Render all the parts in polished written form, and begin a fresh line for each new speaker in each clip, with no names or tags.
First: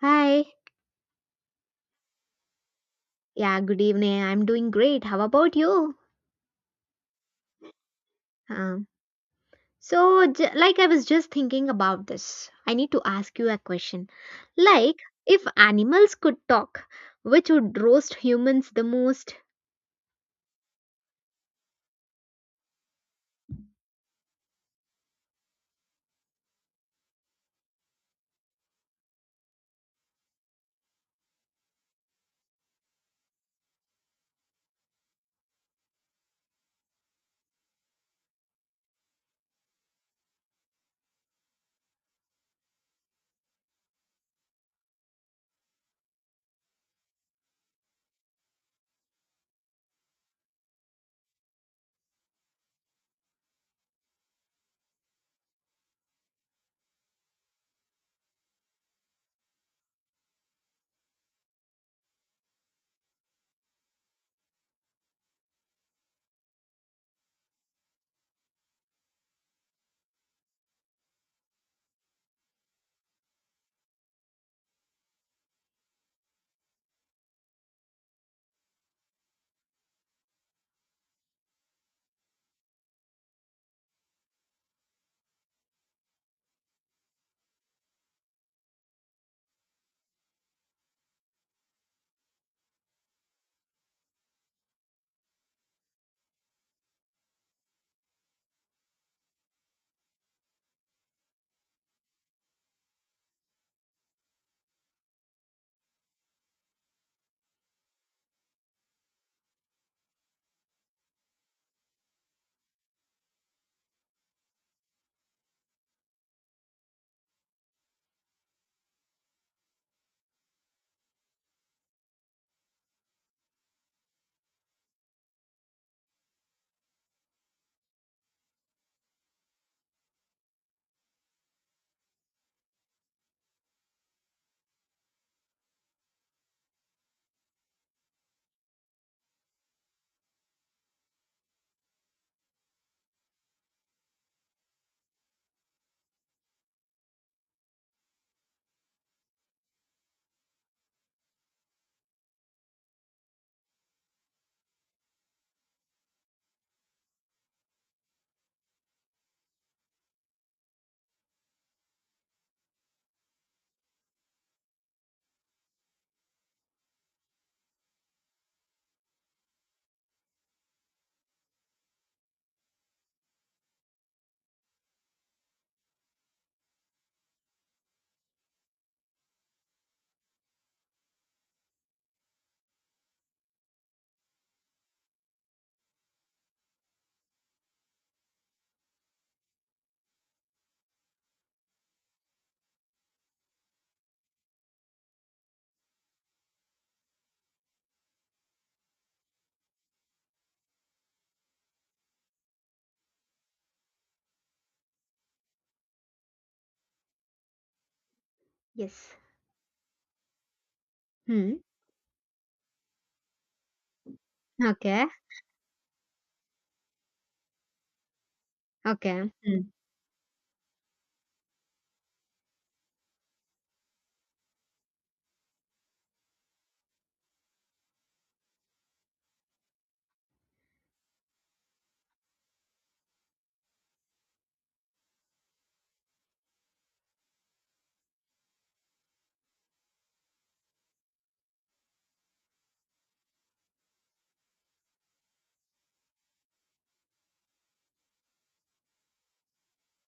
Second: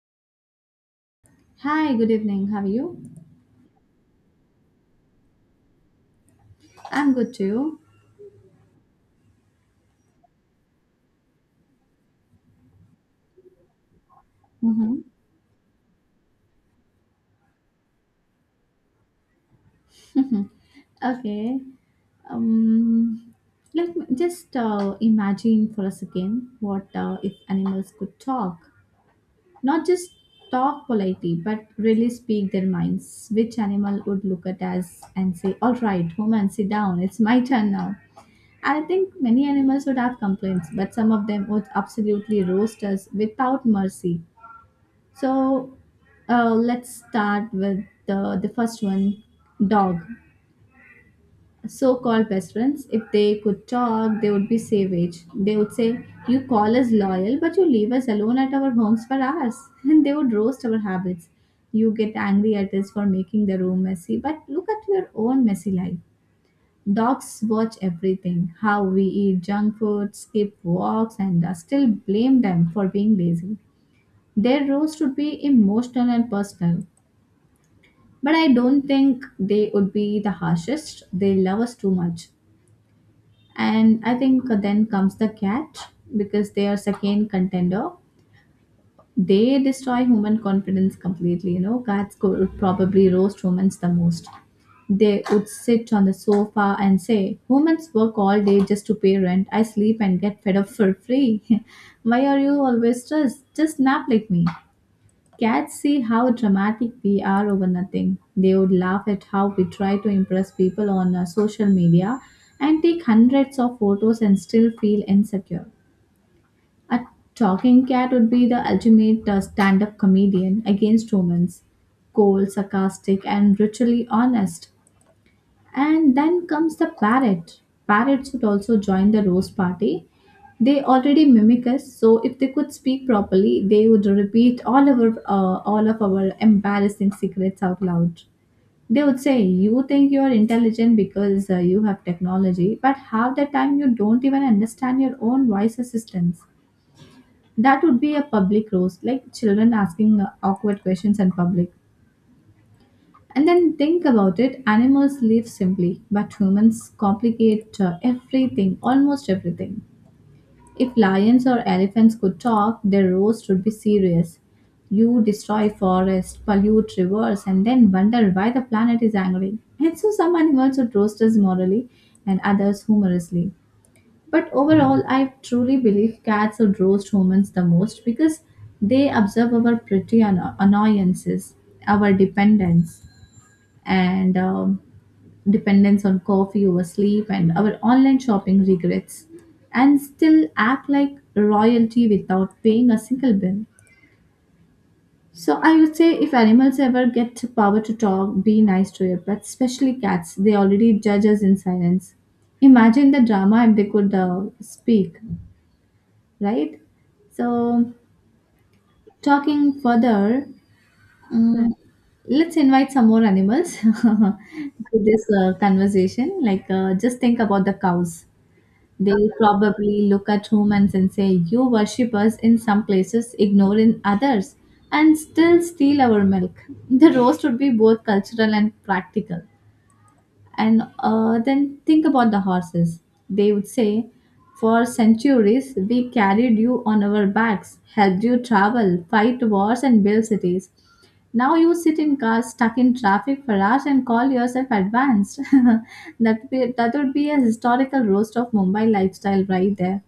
Hi.
Hi, good evening. How are you?
Yeah, good evening. I'm doing great. How about you?
I'm good too.
Um, like, I was just thinking about this. I need to ask you a question.
Mm-hmm.
Like, if animals could talk, which would roast humans the most?
Okay. Um, Let me just imagine for a second what if animals could talk. Not just talk politely, but really speak their minds. Which animal would look at us and say, all right, woman, sit down. It's my turn now. I think many animals would have complaints, but some of them would absolutely roast us without mercy. So let's start with the first one, dog. So called best friends, if they could talk, they would be savage. They would say, you call us loyal, but you leave us alone at our homes for hours. And they would roast our habits. You get angry at us for making the room messy, but look at your own messy life. Dogs watch everything, how we eat junk food, skip walks, and still blame them for being lazy. Their roast would be emotional and personal. But I don't think they would be the harshest. They love us too much. And I think then comes the cat, because they are second contender. They destroy human confidence completely. You know, cats could probably roast humans the most. They would sit on the sofa and say, humans work all day just to pay rent. I sleep and get fed up for free. Why are you always stressed? Just nap like me. Cats see how dramatic we are over nothing. They would laugh at how we try to impress people on social media and take hundreds of photos and still feel insecure. A talking cat would be the ultimate stand up comedian against humans, cold, sarcastic, and brutally honest. And then comes the parrot. Parrots would also join the roast party. They already mimic us, so if they could speak properly, they would repeat all of our embarrassing secrets out loud. They would say, "You think you are intelligent because you have technology, but half the time you don't even understand your own voice assistance." That would be a public roast, like children asking awkward questions in public. And then think about it, animals live simply, but humans complicate everything, almost everything. If lions or elephants could talk, their roast would be serious. You destroy forests, pollute rivers, and then wonder why the planet is angry. And so some animals would roast us morally and others humorously. But overall, I truly believe cats would roast humans the most because they observe our petty annoyances, our dependence and dependence on coffee over sleep and our online shopping regrets and still act like royalty without paying a single bill. So I would say if animals ever get the power to talk, be nice to your pets, especially cats. They already judge us in silence. Imagine the drama if they could speak, right? So
Yes.
talking further,
Hmm.
mm, let's invite some more animals to
Okay.
this conversation. Like, just think about the cows. They'll
Okay. Hmm.
probably look at humans and say, you worship us in some places, ignore in others, and still steal our milk. The roast would be both cultural and practical. And then think about the horses. They would say, for centuries, we carried you on our backs, helped you travel, fight wars, and build cities. Now you sit in cars stuck in traffic for hours and call yourself advanced. That would be a historical roast of Mumbai lifestyle right there.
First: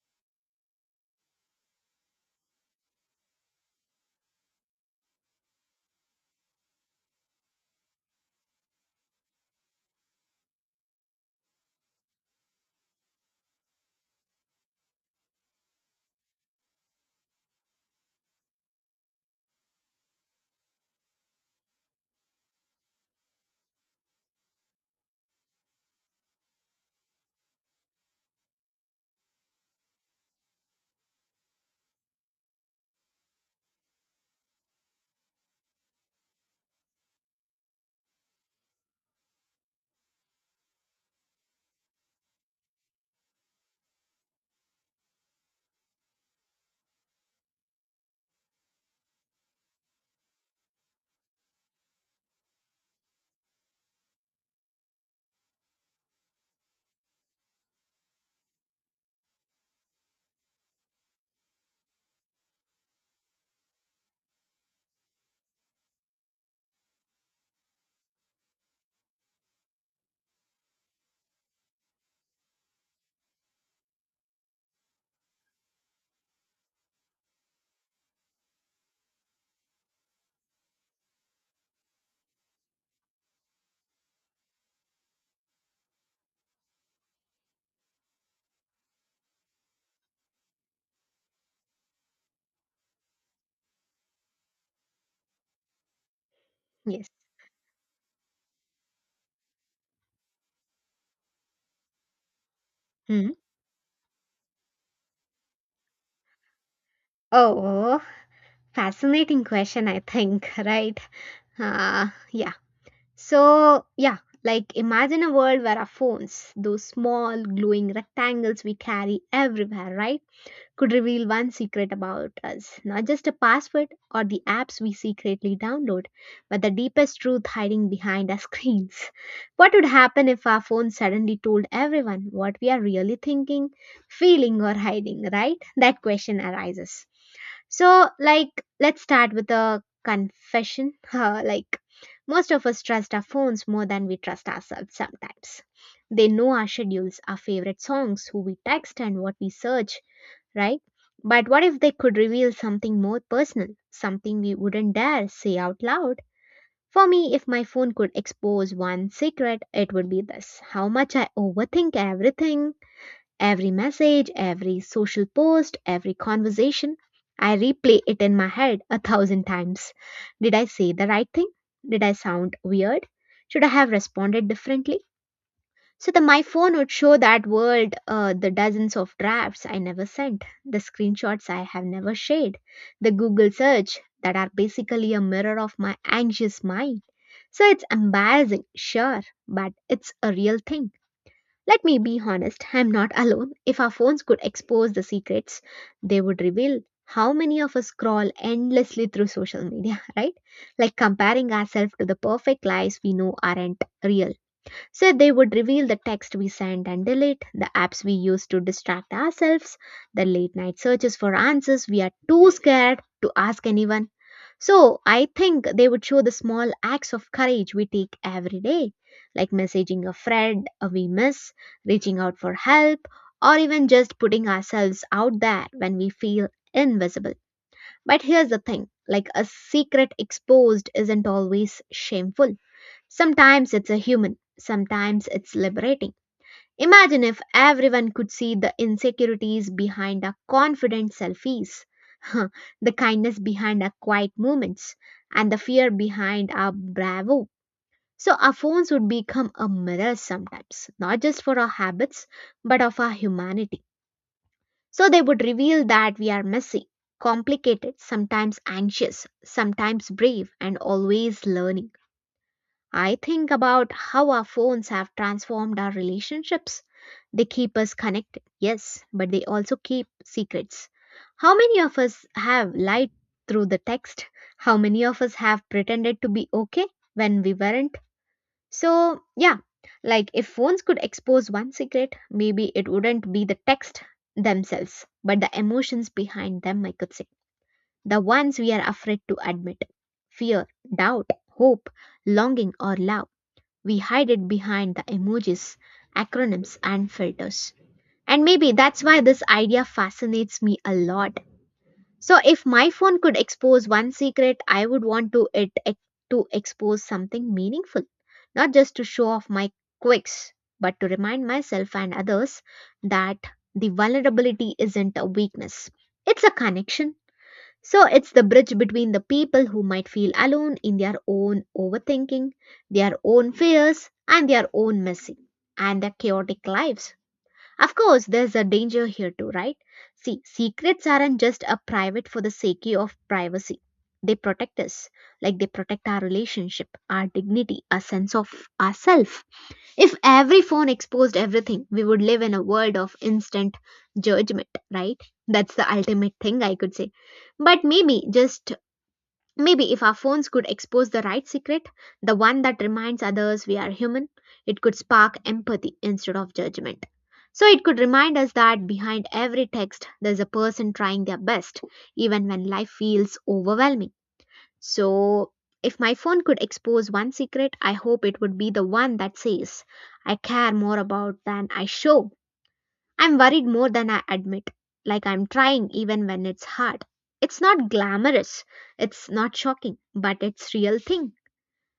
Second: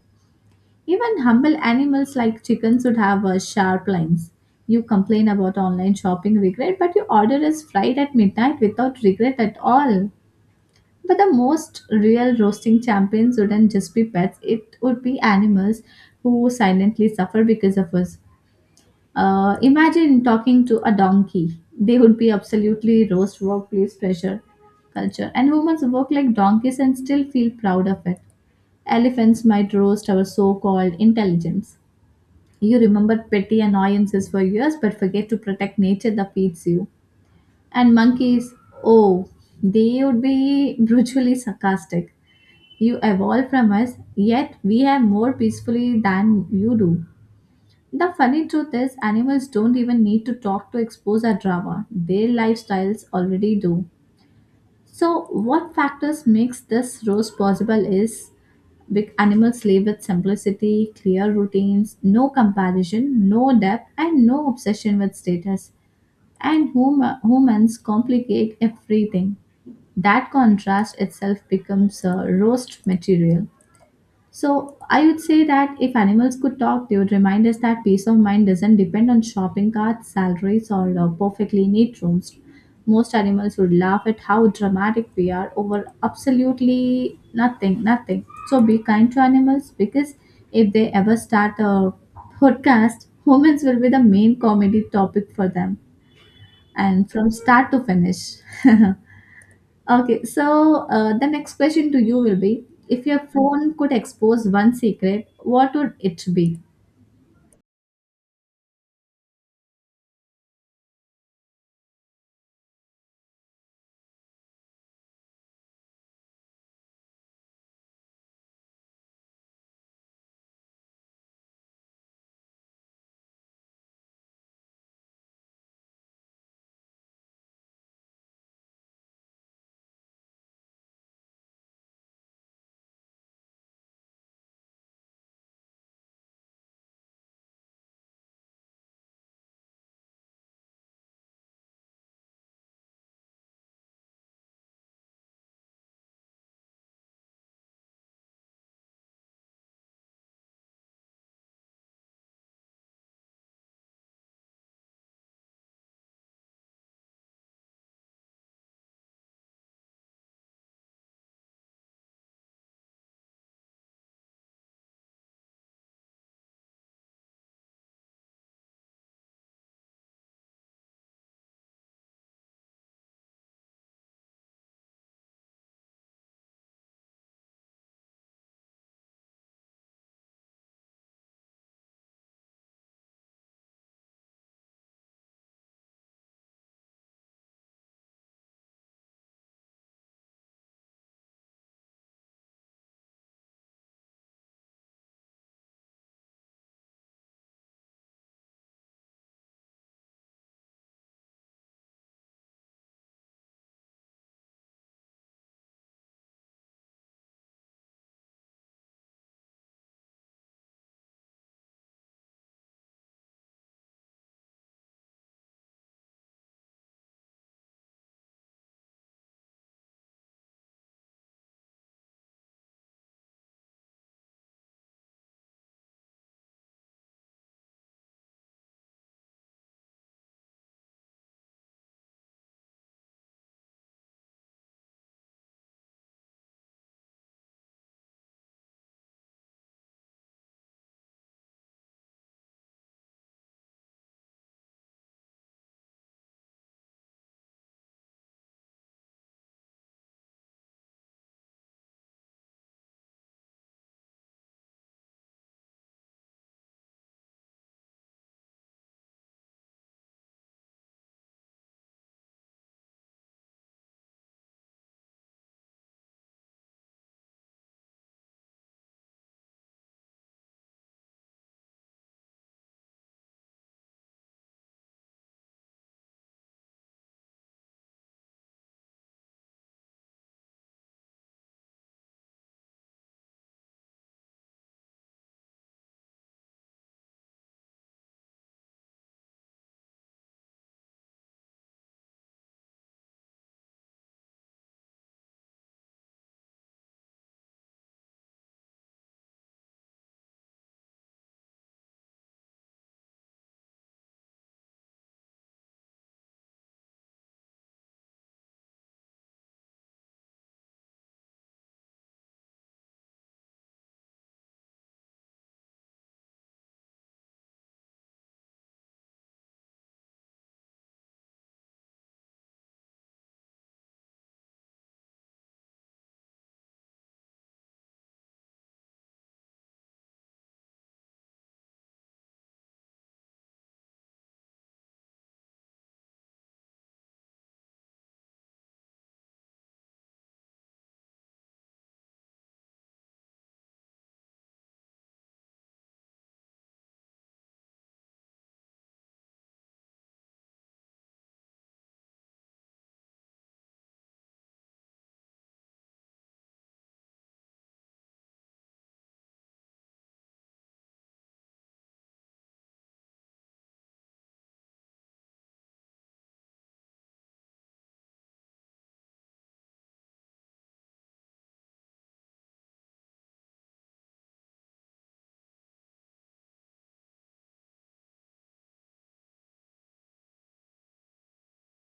Even humble animals like chickens would have sharp lines. You complain about online shopping regret, but your order is fried at midnight without regret at all. But the most real roasting champions wouldn't just be pets, it would be animals who silently suffer because of us. Imagine talking to a donkey. They would be absolutely roast workplace pressure culture. And humans work like donkeys and still feel proud of it. Elephants might roast our so called intelligence. You remember petty annoyances for years but forget to protect nature that feeds you. And monkeys, oh, they would be brutally sarcastic. You evolve from us, yet we have more peacefully than you do. The funny truth is, animals don't even need to talk to expose our drama. Their lifestyles already do. So, what factors makes this roast possible is, big animals live with simplicity, clear routines, no comparison, no depth, and no obsession with status. And humans complicate everything. That contrast itself becomes a roast material. So I would say that if animals could talk, they would remind us that peace of mind doesn't depend on shopping carts, salaries, or perfectly neat rooms. Most animals would laugh at how dramatic we are over absolutely nothing, nothing. So be kind to animals, because if they ever start a podcast, humans will be the main comedy topic for them
Yes.
and from start to finish. Okay, so the next question to you will be, if your
Hmm.
phone could expose one secret, what would it be?
Oh, fascinating question, I think, right? Uh, yeah. Yeah. Like, imagine a world where our phones, those small glowing rectangles we carry everywhere, right? Could reveal one secret about us, not just a password or the apps we secretly download, but the deepest truth hiding behind our screens. What would happen if our phone suddenly told everyone what we are really thinking, feeling, or hiding, right? That question arises. So, like, let's start with a confession. Most of us trust our phones more than we trust ourselves sometimes. They know our schedules, our favorite songs, who we text, and what we search, right? But what if they could reveal something more personal, something we wouldn't dare say out loud? For me, if my phone could expose one secret, it would be this: how much I overthink everything, every message, every social post, every conversation. I replay it in my head a thousand times. Did I say the right thing? Did I sound weird? Should I have responded differently? So the my phone would show that world, the dozens of drafts I never sent, the screenshots I have never shared, the Google search that are basically a mirror of my anxious mind. So it's embarrassing, sure, but it's a real thing. Let me be honest, I'm not alone. If our phones could expose the secrets, they would reveal how many of us scroll endlessly through social media, right? Like comparing ourselves to the perfect lives we know aren't real. So they would reveal the text we send and delete, the apps we use to distract ourselves, the late night searches for answers we are too scared to ask anyone. So I think they would show the small acts of courage we take every day, like messaging a friend we miss, reaching out for help, or even just putting ourselves out there when we feel invisible. But here's the thing, like, a secret exposed isn't always shameful. Sometimes it's a human, sometimes it's liberating. Imagine if everyone could see the insecurities behind our confident selfies, the kindness behind our quiet moments, and the fear behind our bravo. So our phones would become a mirror sometimes, not just for our habits, but of our humanity. So they would reveal that we are messy, complicated, sometimes anxious, sometimes brave, and always learning. I think about how our phones have transformed our relationships. They keep us connected, yes, but they also keep secrets. How many of us have lied through the text? How many of us have pretended to be okay when we weren't? So, yeah, like, if phones could expose one secret, maybe it wouldn't be the text themselves, but the emotions behind them, I could say. The ones we are afraid to admit: fear, doubt, hope, longing, or love. We hide it behind the emojis, acronyms, and filters. And maybe that's why this idea fascinates me a lot. So, if my phone could expose one secret, I would want to expose something meaningful, not just to show off my quirks, but to remind myself and others that the vulnerability isn't a weakness; it's a connection. So it's the bridge between the people who might feel alone in their own overthinking, their own fears, and their own messy and their chaotic lives. Of course, there's a danger here too, right? See, secrets aren't just a private for the sake of privacy. They protect us, like they protect our relationship, our dignity, our sense of ourself. If every phone exposed everything, we would live in a world of instant judgment, right? That's the ultimate thing I could say. But maybe, just maybe, if our phones could expose the right secret, the one that reminds others we are human, it could spark empathy instead of judgment. So it could remind us that behind every text, there's a person trying their best, even when life feels overwhelming. So, if my phone could expose one secret, I hope it would be the one that says, I care more about than I show. I'm worried more than I admit. Like, I'm trying even when it's hard. It's not glamorous, it's not shocking, but it's real thing.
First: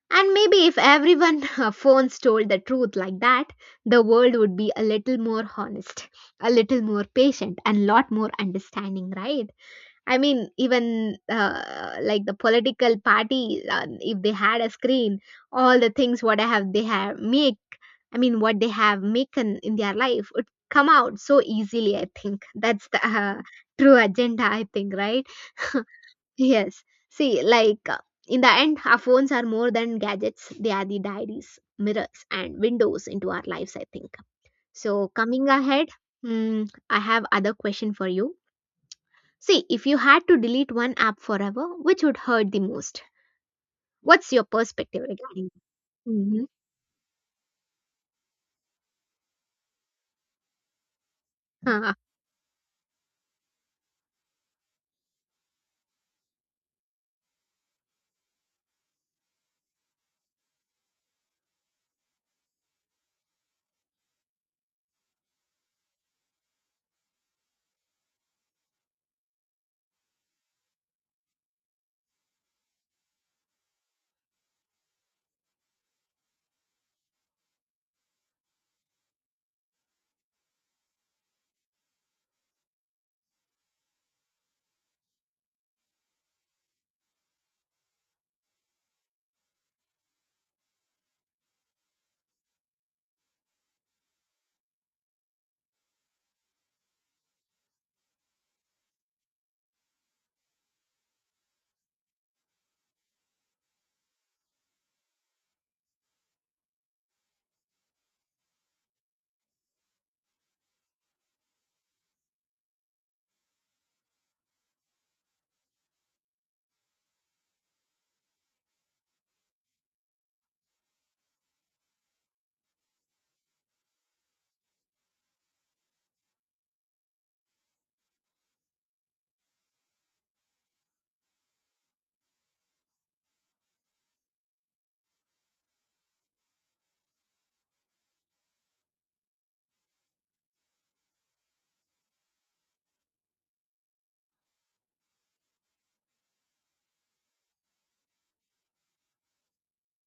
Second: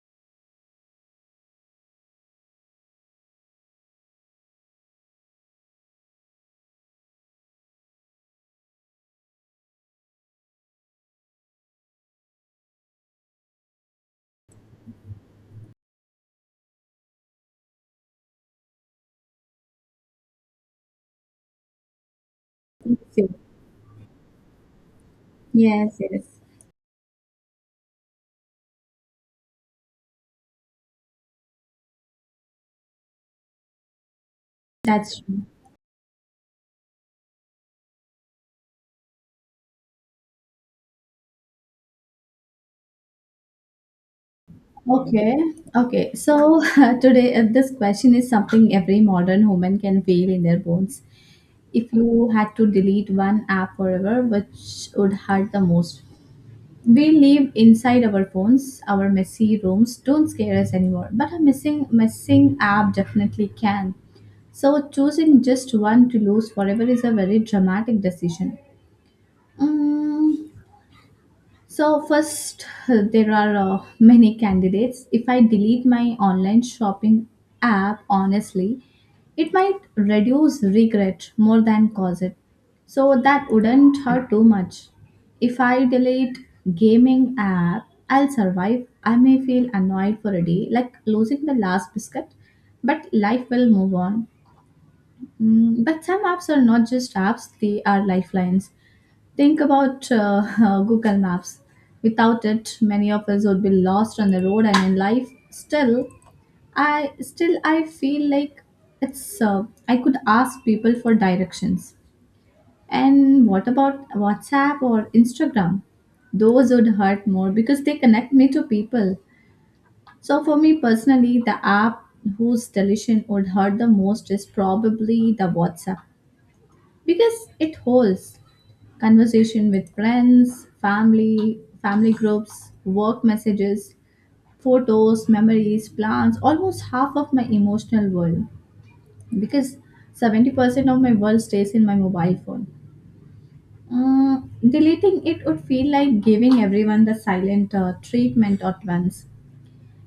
And maybe if everyone phones told the truth like that, the world would be a little more honest, a little more patient, and lot more understanding, right? I mean, even the political party, if they had a screen, all the things what I have they have make, I mean, what they have making in their life would come out so easily. I think that's the
Okay.
true agenda. I think, right?
Yes, yes,
Yes. See, like, in the end, our phones are more than gadgets. They are the diaries, mirrors, and windows into our lives. I think. So
that's true.
coming ahead, mm, I have other question for you. See, if you had to delete one app forever, which would hurt the most? What's your perspective
Okay,
regarding that?
okay.
Mhm.
So today, this question is something every modern woman can feel in their bones. If
Huh.
you had to delete one app forever, which would hurt the most? We live inside our phones. Our messy rooms don't scare us anymore, but a missing app definitely can. So choosing just one to lose forever is a very dramatic decision. Mm, so first, there are many candidates. If I delete my online shopping app, honestly, it might reduce regret more than cause it. So that wouldn't hurt too much. If I delete gaming app, I'll survive. I may feel annoyed for a day, like losing the last biscuit, but life will move on. But some apps are not just apps; they are lifelines. Think about Google Maps. Without it, many of us would be lost on the road and in life. Still, I feel like it's I could ask people for directions. And what about WhatsApp or Instagram? Those would hurt more because they connect me to people. So for me personally, the app whose deletion would hurt the most is probably the WhatsApp, because it holds conversation with friends, family, family groups, work messages, photos, memories, plans, almost half of my emotional world, because 70% of my world stays in my mobile phone. Deleting it would feel like giving everyone the silent treatment at once.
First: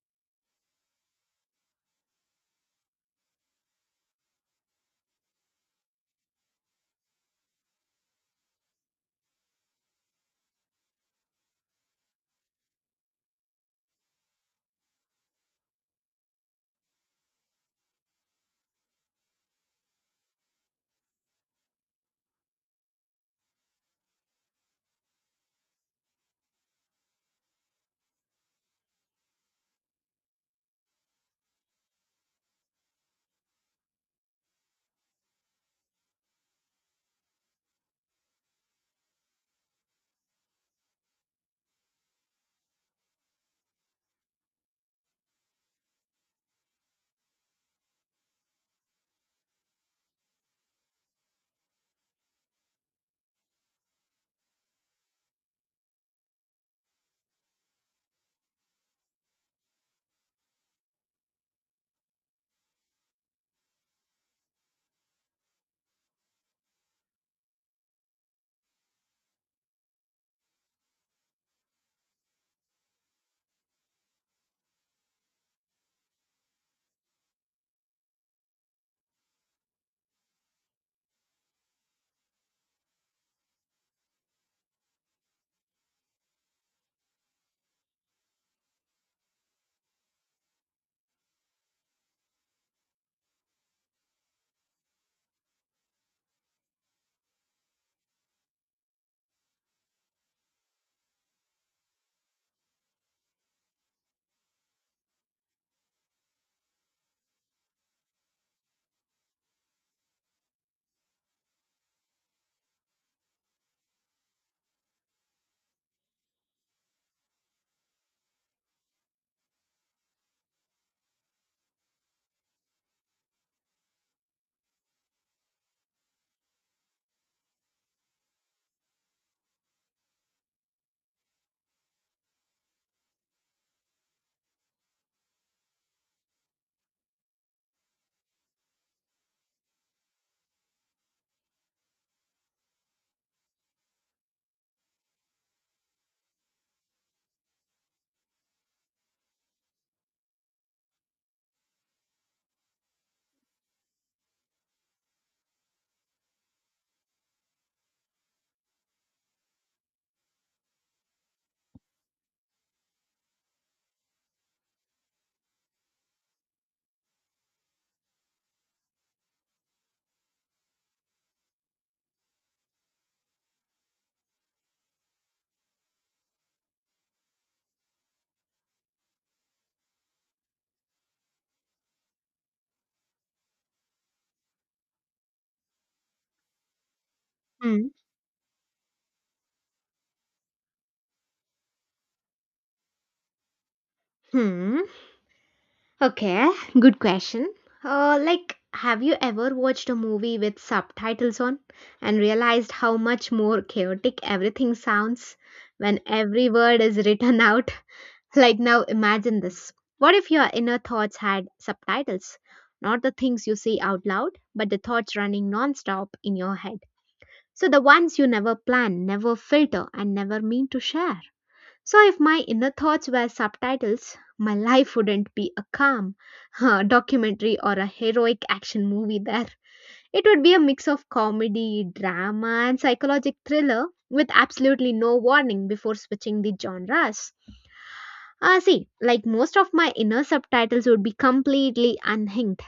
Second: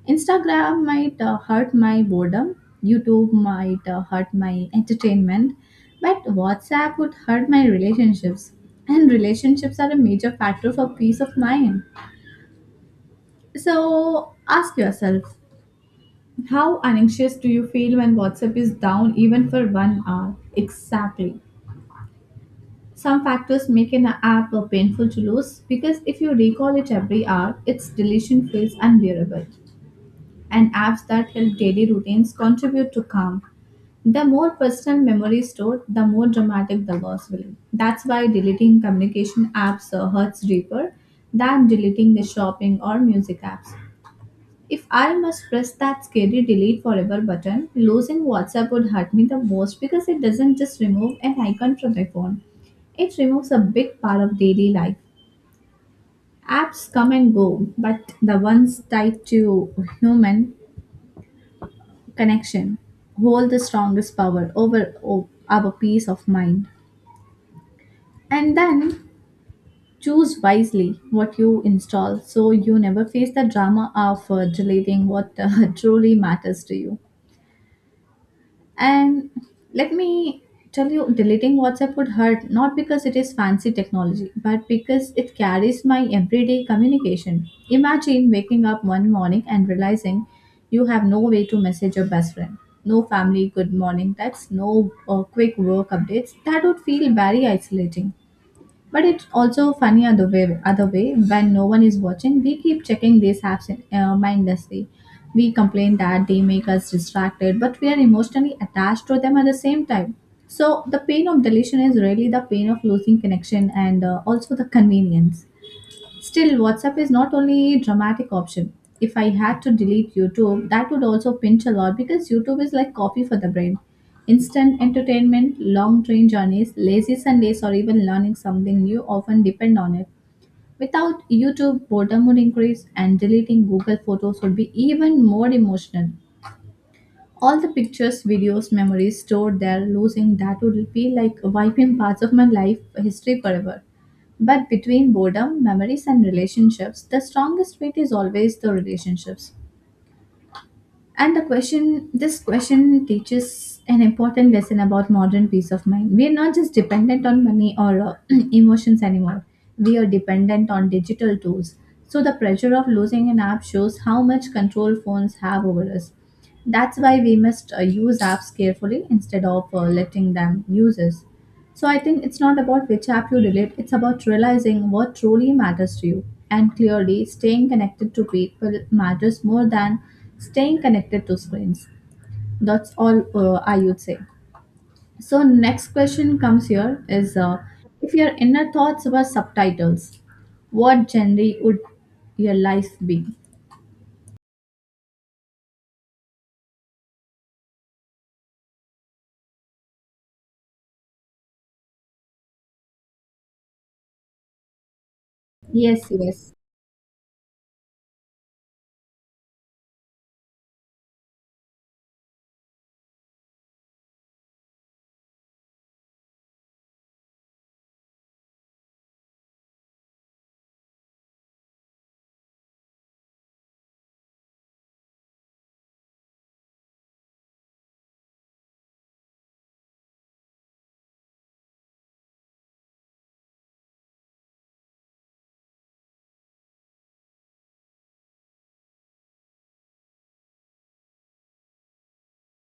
Instagram might hurt my boredom, YouTube might hurt my entertainment, but WhatsApp would hurt my relationships. And relationships are a major factor for peace of mind. So ask yourself, how anxious do you feel when WhatsApp is down even for 1 hour? Exactly. Some factors make an app painful to lose, because if you recall it every hour, its deletion feels unbearable. And apps that help daily routines contribute to calm. The more personal memory stored, the more dramatic the loss will be. That's why deleting communication apps hurts deeper than deleting the shopping or music apps. If I must press that scary delete forever button, losing WhatsApp would hurt me the most because it doesn't just remove an icon from my phone. It removes a big part of daily life. Apps come and go, but the ones tied to human connection hold the strongest power over our peace of mind, and then choose wisely what you install so you never face the drama of deleting what truly matters to you. And let me tell you, deleting WhatsApp would hurt not because it is fancy technology, but because it carries my everyday communication. Imagine waking up one morning and realizing you have no way to message your best friend. No family good morning texts, no quick work updates. That would feel very isolating. But it's also funny other way. Other way, when no one is watching, we keep checking these apps mindlessly. We complain that they make us distracted, but we are emotionally attached to them at the same time. So the pain of deletion is really the pain of losing connection and also the convenience. Still, WhatsApp is not only a dramatic option. If I had to delete YouTube, that would also pinch a lot because YouTube is like coffee for the brain. Instant entertainment, long train journeys, lazy Sundays, or even learning something new often depend on it. Without YouTube, boredom would increase, and deleting Google Photos would be even more emotional. All the pictures, videos, memories stored there, losing that would be like wiping parts of my life history forever. But between boredom, memories, and relationships, the strongest fit is always the relationships. And the question, this question teaches an important lesson about modern peace of mind. We are not just dependent on money or emotions anymore. We are dependent on digital tools. So the pressure of losing an app shows how much control phones have over us. That's why we must use apps carefully instead of letting them use us. So I think it's not about which app you delete, it's about realizing what truly matters to you. And clearly, staying connected to people matters more than staying connected to screens. That's all I would say. So next question comes here is
Hmm.
if your inner thoughts were subtitles, what genre would your life be?
Hmm. Okay, good question. Like, have you ever watched a movie with subtitles on and realized how much more chaotic everything sounds when
Yes,
every
yes.
word is written out? Like, now imagine this. What if your inner thoughts had subtitles? Not the things you say out loud, but the thoughts running non stop in your head. So the ones you never plan, never filter, and never mean to share. So if my inner thoughts were subtitles, my life wouldn't be a calm documentary or a heroic action movie there. It would be a mix of comedy, drama, and psychological thriller with absolutely no warning before switching the genres. See, like, most of my inner subtitles would be completely unhinged.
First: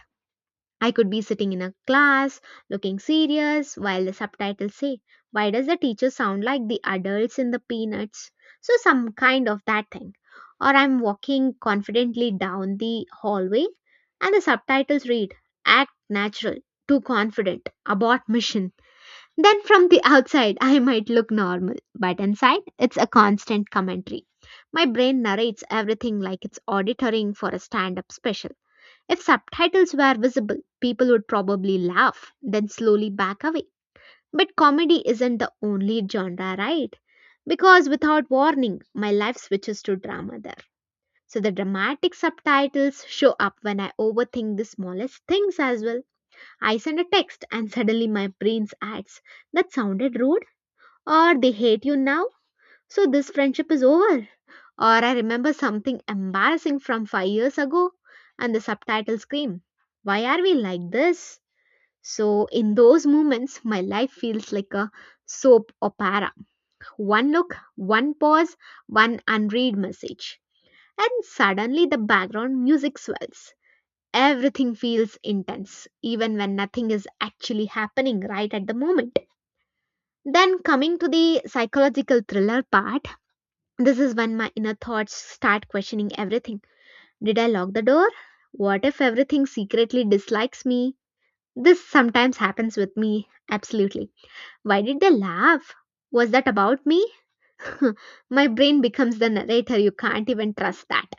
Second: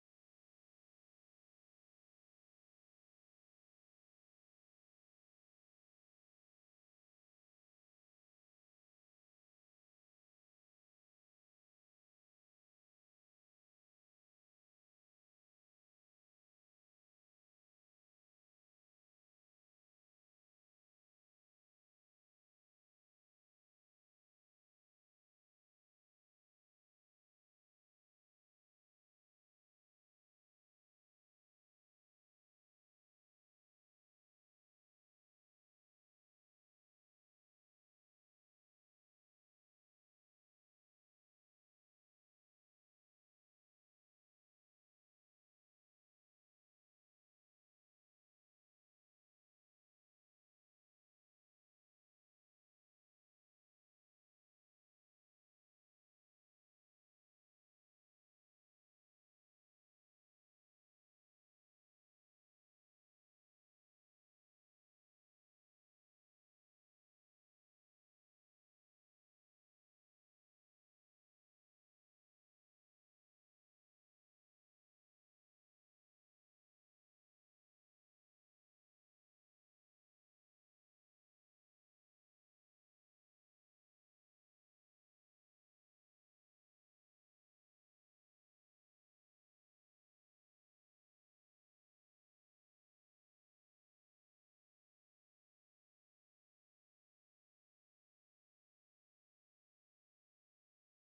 I could be sitting in a class looking serious while the subtitles say, Why does the teacher sound like the adults in the peanuts? So, some kind of that thing. Or I'm walking confidently down the hallway and the subtitles read, Act natural, too confident, abort mission. Then from the outside, I might look normal, but inside, it's a constant commentary. My brain narrates everything like it's auditoring for a stand up special. If subtitles were visible, people would probably laugh, then slowly back away. But comedy isn't the only genre, right? Because without warning, my life switches to drama there. So the dramatic subtitles show up when I overthink the smallest things as well. I send a text and suddenly my brain adds, That sounded rude, or they hate you now, so this friendship is over. Or I remember something embarrassing from 5 years ago and the subtitle scream, Why are we like this? So, in those moments, my life feels like a soap opera. One look, one pause, one unread message. And suddenly the background music swells. Everything feels intense, even when nothing is actually happening right at the moment. Then, coming to the psychological thriller part, this is when my inner thoughts start questioning everything. Did I lock the door? What if everything secretly dislikes me? This sometimes happens with me, absolutely. Why did they laugh? Was that about me? My brain becomes the narrator, you can't even trust that.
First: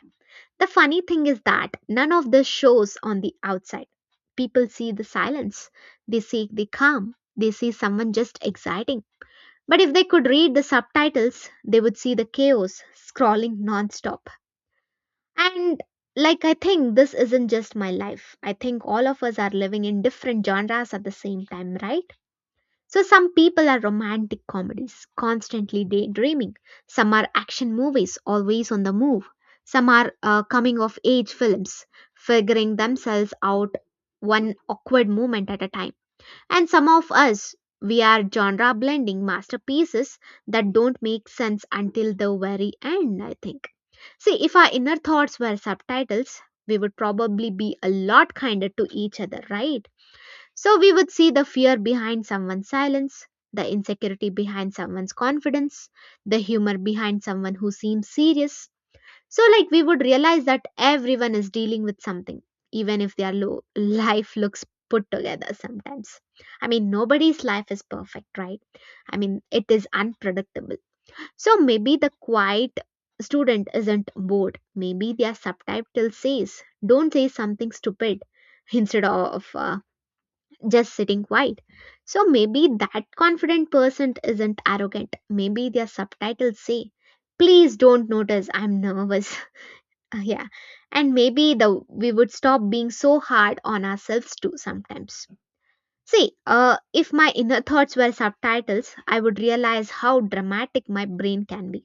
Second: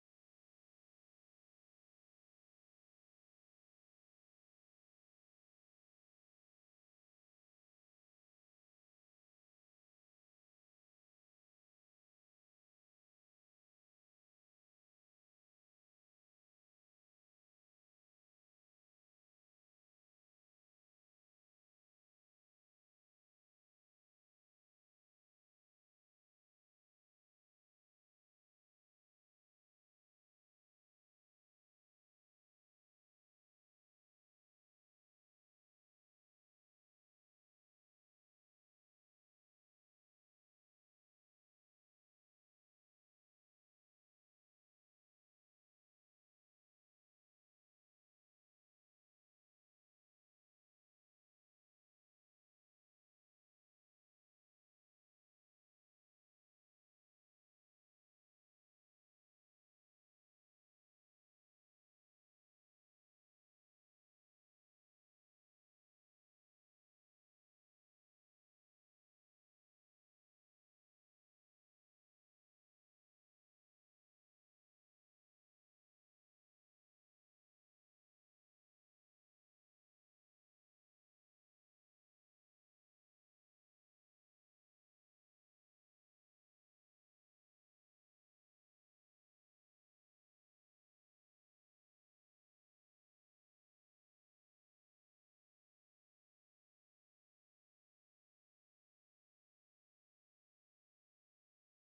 The funny thing is that none of this shows on the outside. People see the silence, they seek the calm, they see someone just exciting. But if they could read the subtitles, they would see the chaos scrawling nonstop. And, like, I think this isn't just my life. I think all of us are living in different genres at the same time, right? So some people are romantic comedies, constantly daydreaming. Some are action movies, always on the move. Some are coming of age films, figuring themselves out one awkward moment at a time, and some of us, we are genre blending masterpieces that don't make sense until the very end, I think. See, if our inner thoughts were subtitles, we would probably be a lot kinder to each other, right? So we would see the fear behind someone's silence, the insecurity behind someone's confidence, the humor behind someone who seems serious. So, like, we would realize that everyone is dealing with something, even if their life looks put together sometimes. I mean, nobody's life is perfect, right? I mean, it is unpredictable. So, maybe the quiet student isn't bored. Maybe their subtitle says, don't say something stupid instead of just sitting quiet. So, maybe that confident person isn't arrogant. Maybe their subtitles say, please don't notice I'm nervous. Yeah. And maybe the we would stop being so hard on ourselves too sometimes. See, if my inner thoughts were subtitles, I would realize how dramatic my brain can be.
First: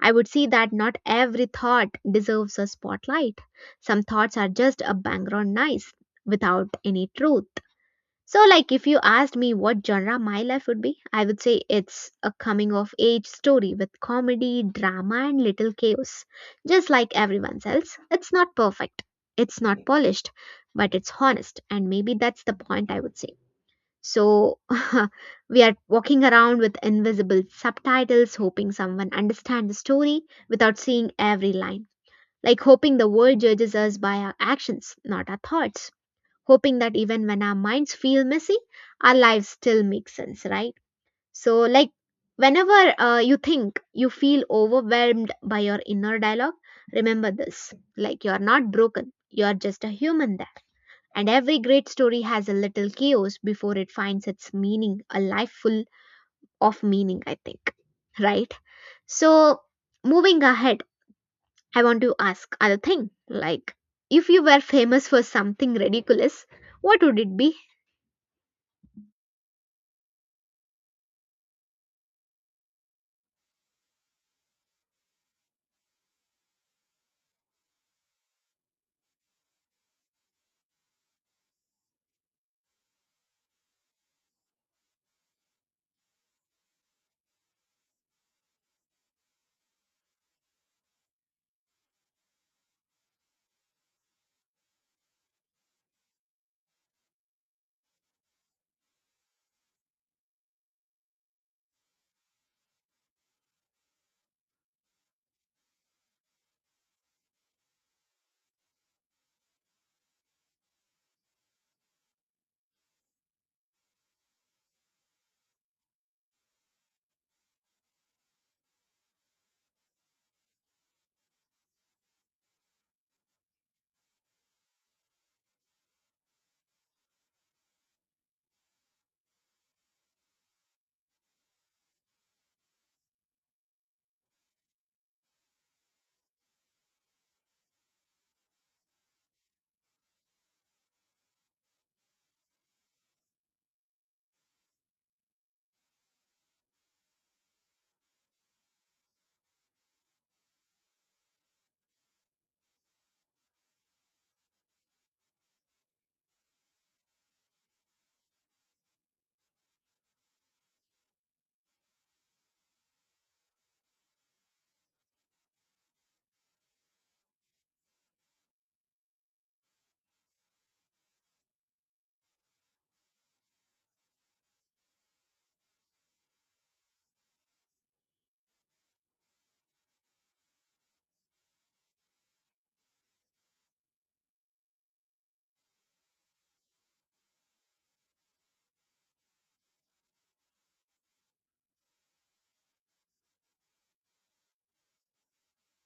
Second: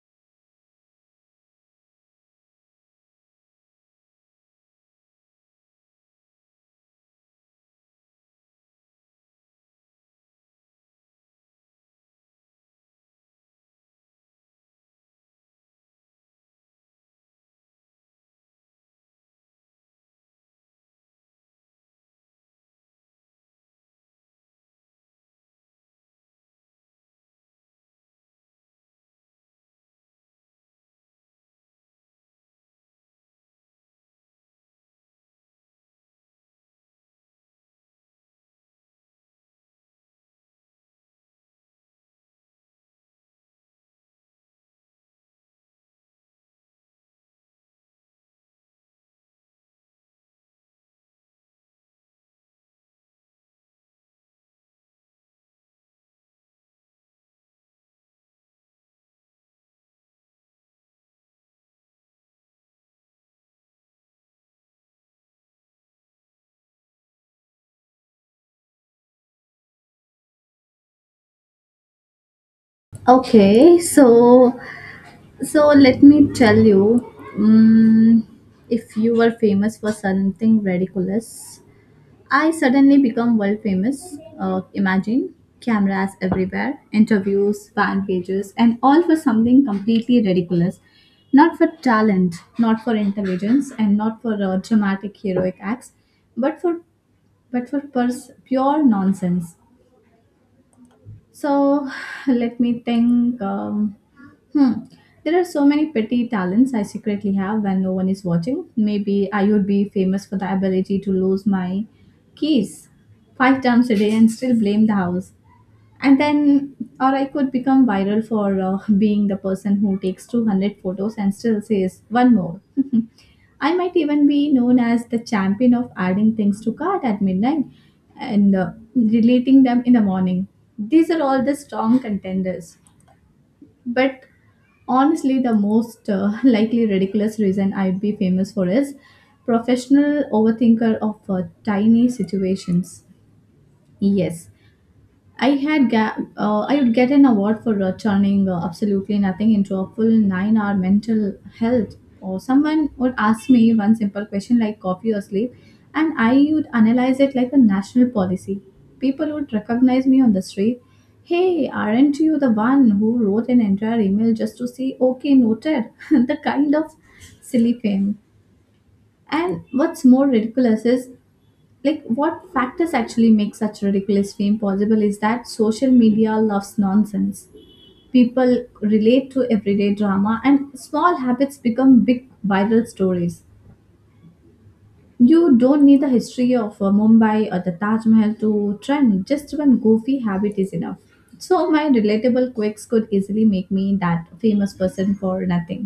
I would see that not every thought deserves a spotlight. Some thoughts are just a background noise without any truth. So, like, if you asked me what genre my life would be, I would say it's a coming of age story with comedy, drama, and little chaos. Just like everyone else, it's not perfect, it's not polished, but it's honest, and maybe that's the point I would say. So, we are walking around with invisible subtitles, hoping someone understands the story without seeing every line. Like, hoping the world judges us by our actions, not our thoughts, hoping that even when our minds feel messy, our lives still make sense, right? So, like, whenever you think you feel overwhelmed by your inner dialogue, remember this, like, you're not broken, you're just a human there. And every great story has a little chaos before it finds its meaning, a life full of meaning, I think, right? So, moving ahead, I want to ask other thing, like, if you were famous for something ridiculous, what would it be?
Okay, so so let me tell you, if you were famous for something ridiculous, I suddenly become world famous. Imagine cameras everywhere, interviews, fan pages, and all for something completely ridiculous. Not for talent, not for intelligence, and not for dramatic heroic acts, but for but for pure nonsense. So let me think. Hmm. There are so many petty talents I secretly have when no one is watching. Maybe I would be famous for the ability to lose my keys 5 times a day and still blame the house. And then, or I could become viral for being the person who takes 200 photos and still says one more. I might even be known as the champion of adding things to cart at midnight and deleting them in the morning. These are all the strong contenders. But honestly, the most likely ridiculous reason I'd be famous for is professional overthinker of tiny situations. Yes, I would get an award for turning absolutely nothing into a full 9-hour mental health. Or someone would ask me one simple question like coffee or sleep, and I would analyze it like a national policy. People would recognize me on the street. Hey, aren't you the one who wrote an entire email just to say okay noted? the kind of silly fame. And what's more ridiculous is like what factors actually make such ridiculous fame possible is that social media loves nonsense, people relate to everyday drama, and small habits become big viral stories. You don't need the history of Mumbai or the Taj Mahal to trend. Just one goofy habit is enough. So my relatable quirks could easily make me that famous person for nothing.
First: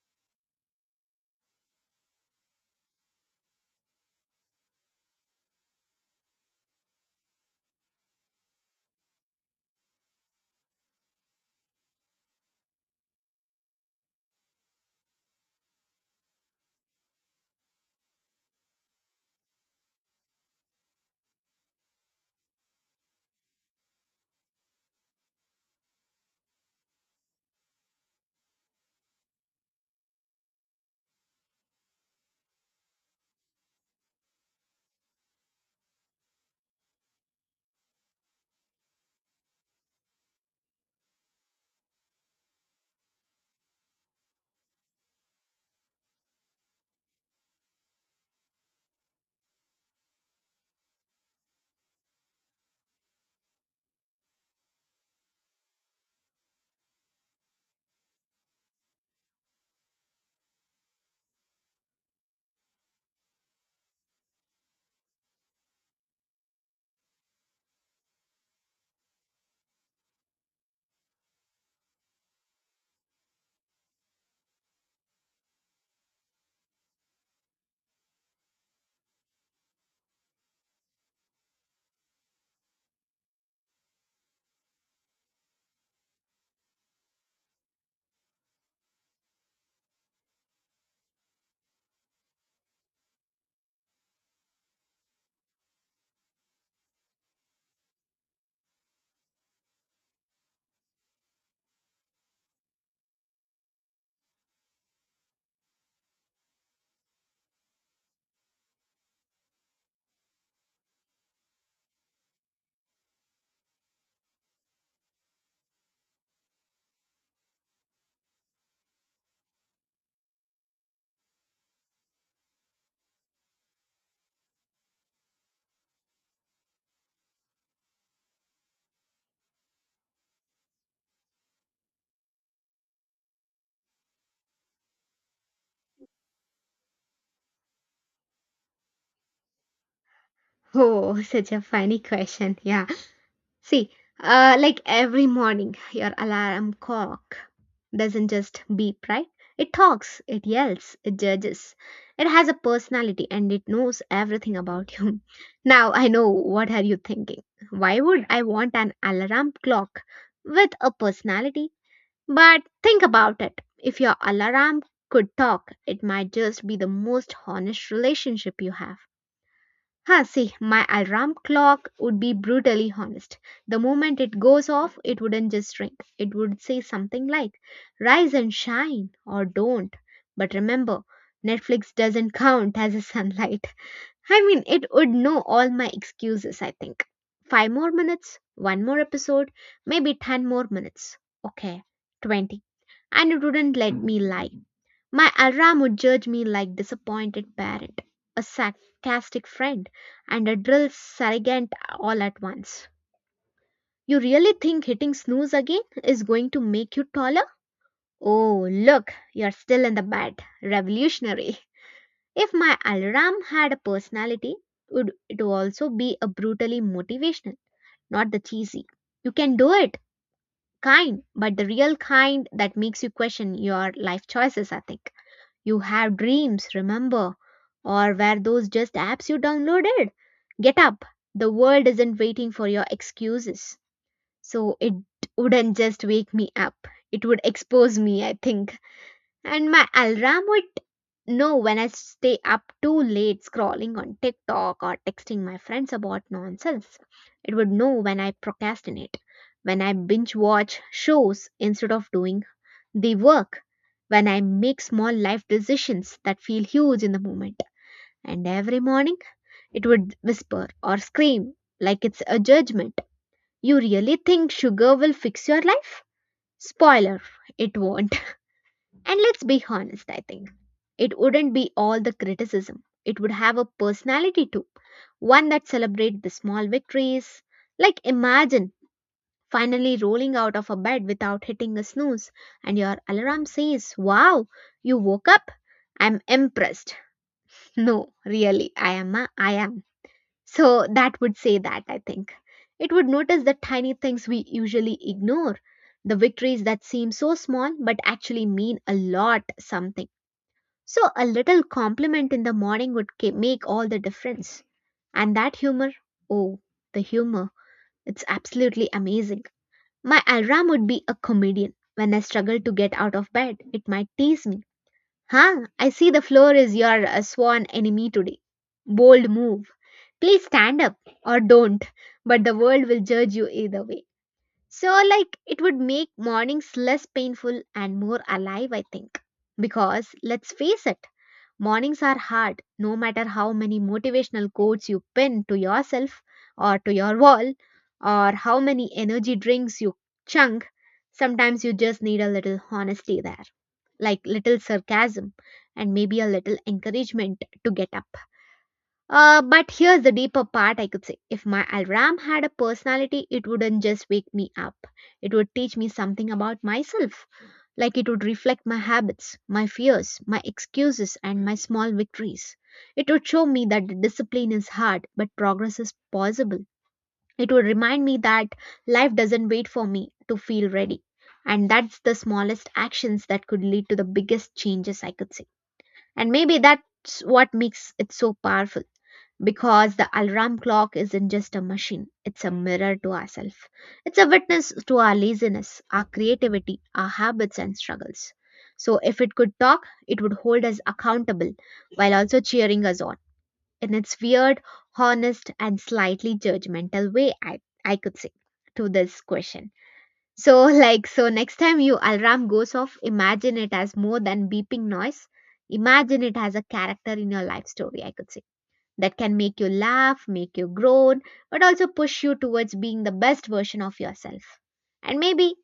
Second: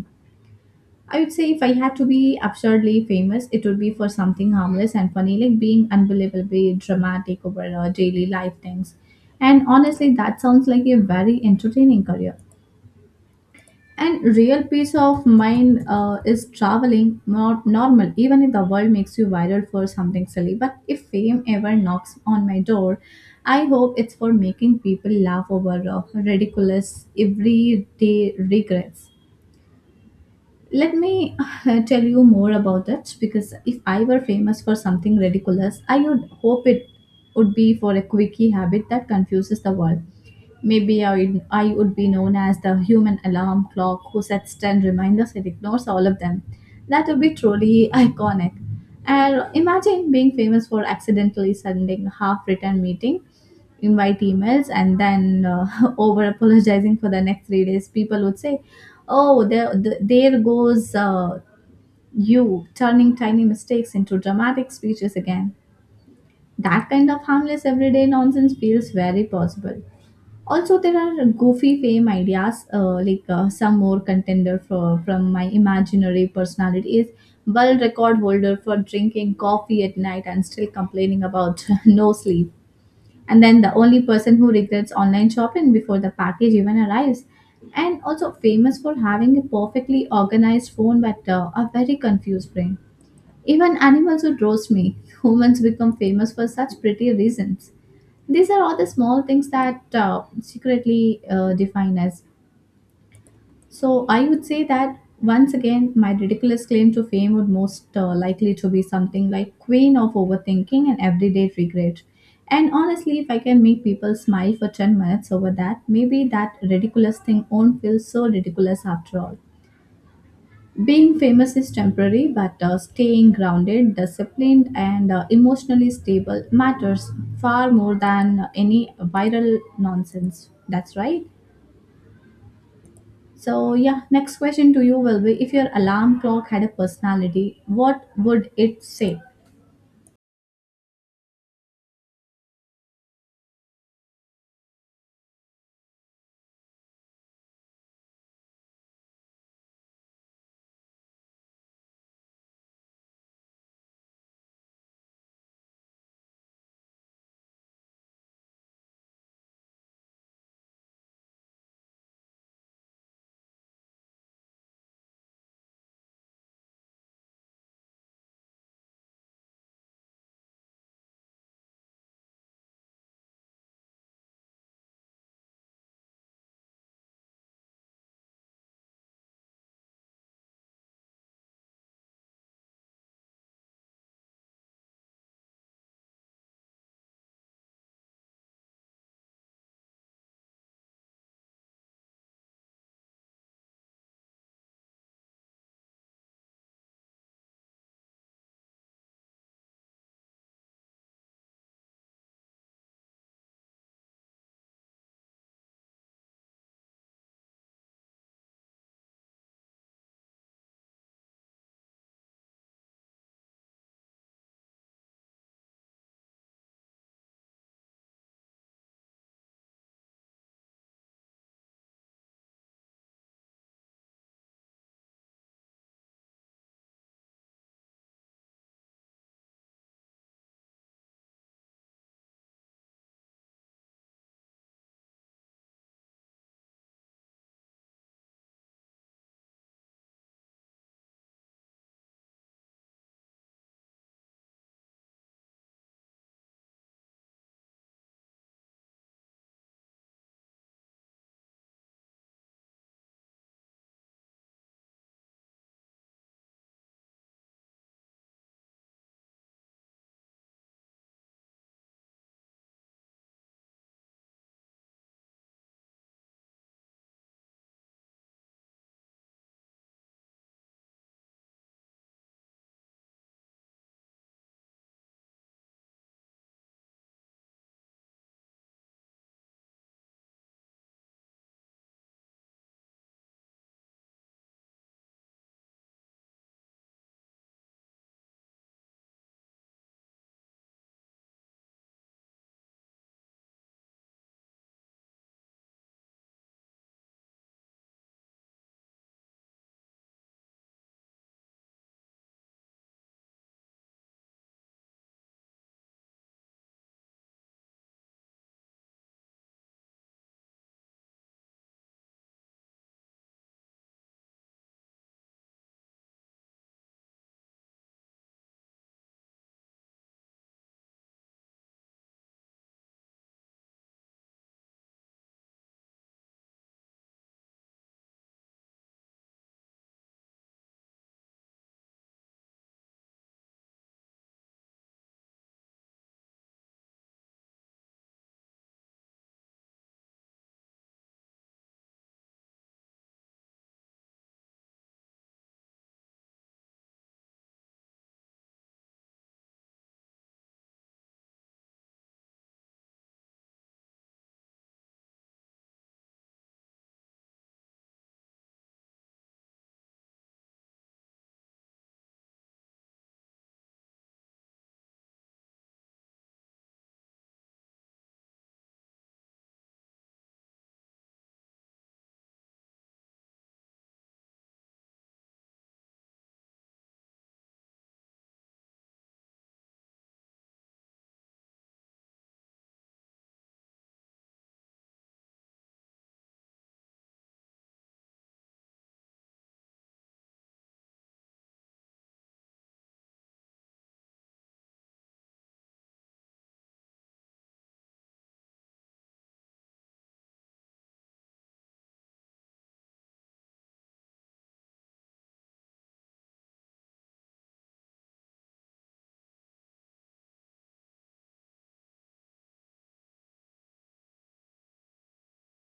I would say if I had to be absurdly famous, it would be for something harmless and funny, like being unbelievably dramatic over our daily life things. And honestly, that sounds like a very entertaining career. And real peace of mind is traveling, not normal, even if the world makes you viral for something silly. But if fame ever knocks on my door, I hope it's for making people laugh over ridiculous everyday regrets. Let me tell you more about that because if I were famous for something ridiculous, I would hope it would be for a quickie habit that confuses the world. I would be known as the human alarm clock who sets 10 reminders and ignores all of them. That would be truly iconic. And imagine being famous for accidentally sending a half written meeting, invite emails, and then over apologizing for the next 3 days. People would say, Oh, there goes you turning tiny mistakes into dramatic speeches again. That kind of harmless everyday nonsense feels very possible. Also, there are goofy fame ideas, some more contender for from my imaginary personality is world record holder for drinking coffee at night and still complaining about no sleep, and then the only person who regrets online shopping before the package even arrives, and also famous for having a perfectly organized phone but a very confused brain. Even animals would roast me. humans become famous for such pretty reasons. These are all the small things that secretly define us. So I would say that once again, my ridiculous claim to fame would most likely to be something like queen of overthinking and everyday regret. And honestly, if I can make people smile for 10 minutes over that, maybe that ridiculous thing won't feel so ridiculous after all. Being famous is temporary, but staying grounded, disciplined, and emotionally stable matters far more than any viral nonsense. That's right. So, yeah, next question to you will be if your alarm clock had a personality, what would it say?
Oh, such a funny question. Yeah. See, like every morning, your alarm clock doesn't just beep, right? It talks, it yells, it judges. It has a personality and it knows everything about you. Now, I know what are you thinking. Why would I want an alarm clock with a personality? But think about it. If your alarm could talk, it might just be the most honest relationship you have. Ha, see, my alarm clock would be brutally honest. The moment it goes off, it wouldn't just ring. It would say something like, "Rise and shine, or don't. But remember, Netflix doesn't count as a sunlight." I mean, it would know all my excuses, I think. Five more minutes, one more episode, maybe ten more minutes. Okay, 20. And it wouldn't let me lie. My alarm would judge me like disappointed parent, a sarcastic friend, and a drill sergeant all at once. "You really think hitting snooze again is going to make you taller? Oh, look, you're still in the bed. Revolutionary." If my alarm had a personality, would it also be a brutally motivational, not the cheesy, "You can do it," kind, but the real kind that makes you question your life choices, I think. "You have dreams, remember? Or were those just apps you downloaded? Get up. The world isn't waiting for your excuses." So it wouldn't just wake me up. It would expose me, I think. And my alarm would know when I stay up too late scrolling on TikTok or texting my friends about nonsense. It would know when I procrastinate, when I binge watch shows instead of doing they work, when I make small life decisions that feel huge in the moment. And every morning, it would whisper or scream like it's a judgment. "You really think sugar will fix your life? Spoiler, it won't." And let's be honest, I think it wouldn't be all the criticism. It would have a personality too, one that celebrates the small victories. Like, imagine finally rolling out of a bed without hitting a snooze, and your alarm says, "Wow, you woke up? I'm impressed." No, really, I am. A, I am. So that would say that, I think. It would notice the tiny things we usually ignore, the victories that seem so small but actually mean a lot something. So a little compliment in the morning would make all the difference. And that humor, oh, the humor, it's absolutely amazing. My Alram would be a comedian. When I struggle to get out of bed, it might tease me. "Huh, I see the floor is your sworn enemy today. Bold move. Please stand up or don't, but the world will judge you either way." So, like, it would make mornings less painful and more alive, I think. Because, let's face it, mornings are hard. No matter how many motivational quotes you pin to yourself or to your wall, or how many energy drinks you chunk. Sometimes you just need a little honesty there, like little sarcasm and maybe a little encouragement to get up. But here's the deeper part I could say. If my alarm had a personality, it wouldn't just wake me up. It would teach me something about myself. Like it would reflect my habits, my fears, my excuses, and my small victories. It would show me that discipline is hard, but progress is possible. It would remind me that life doesn't wait for me to feel ready. And that's the smallest actions that could lead to the biggest changes, I could say. And maybe that's what makes it so powerful because the alarm clock isn't just a machine, it's a mirror to ourselves. It's a witness to our laziness, our creativity, our habits, and struggles. So, if it could talk, it would hold us accountable while also cheering us on in its weird, honest, and slightly judgmental way, I could say, to this question. So, like, so next time your alarm goes off, imagine it as more than beeping noise. Imagine it as a character in your life story, I could say, that can make you laugh, make you groan, but also push you towards being the best version of yourself. And maybe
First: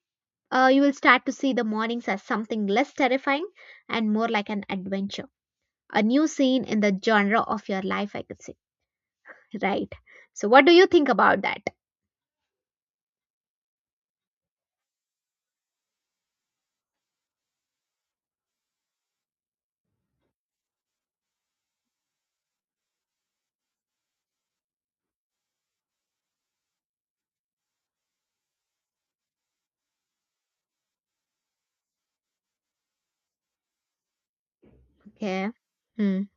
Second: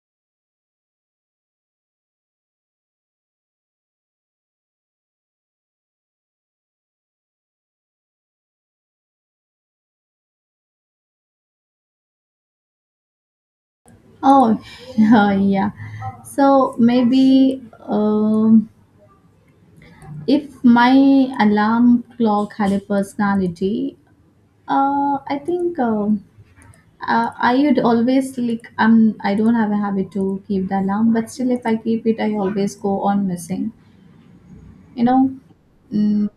you will start to see the mornings as something less terrifying and more like an adventure, a new scene in the genre of your life, I could say. Right. So, what do you think about that?
Oh, yeah. So, maybe if my alarm clock had a personality, I think. I would always I don't have a habit to keep the alarm, but still if I keep it, I always go on missing. You know,
Okay. Hmm.
Mm,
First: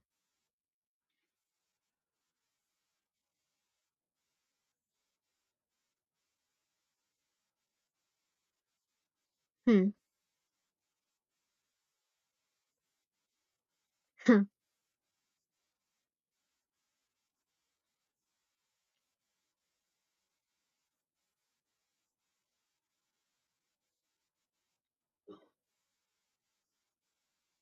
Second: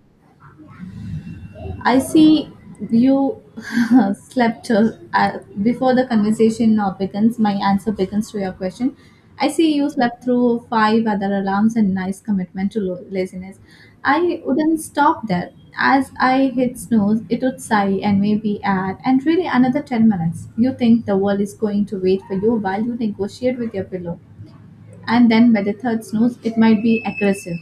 I see you slept before the conversation begins. My answer begins to your question. I see you
Hmm.
slept through 5 other alarms and nice commitment to laziness. I
Huh.
wouldn't stop there. As I hit snooze, it would sigh and maybe add, and really another 10 minutes. You think the world is going to wait for you while you negotiate with your pillow. And then by the third snooze, it might be aggressive.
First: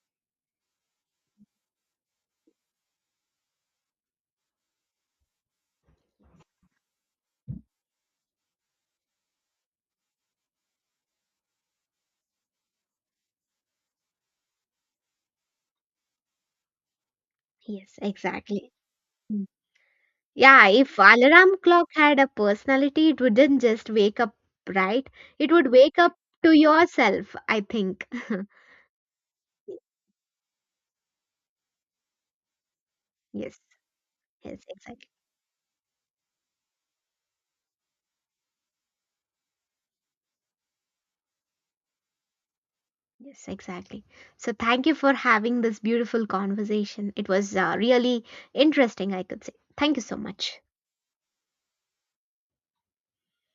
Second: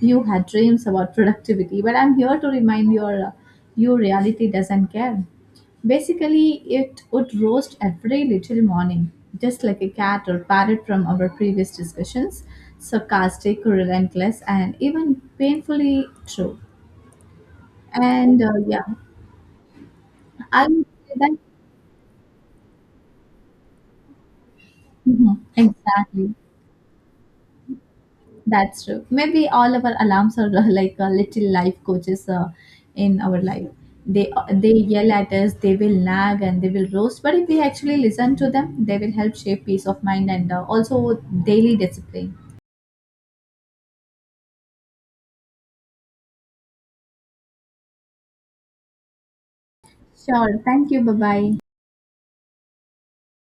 You had dreams about productivity, but I'm here to remind your you reality doesn't care. Basically, it would roast every little morning, just like a cat or parrot from our previous discussions, sarcastic, relentless, and even painfully true.
Yes,
And
exactly.
yeah,
Hmm.
I
Yeah,
would
if
say that.
alarm clock had a personality, it wouldn't just wake up, right?
Mhm,
It would wake up
exactly.
to yourself, I think.
That's true. Maybe all our alarms are like a little life coaches in our
Yes,
life. They
yes,
they
exactly.
yell at us, they will nag and they will roast. But if we actually listen to them, they will help shape peace of mind and also daily discipline.
Yes, exactly. So, thank you for having this beautiful conversation. It was really interesting, I could say. Thank you so
Sure.
much.
Thank you. Bye bye.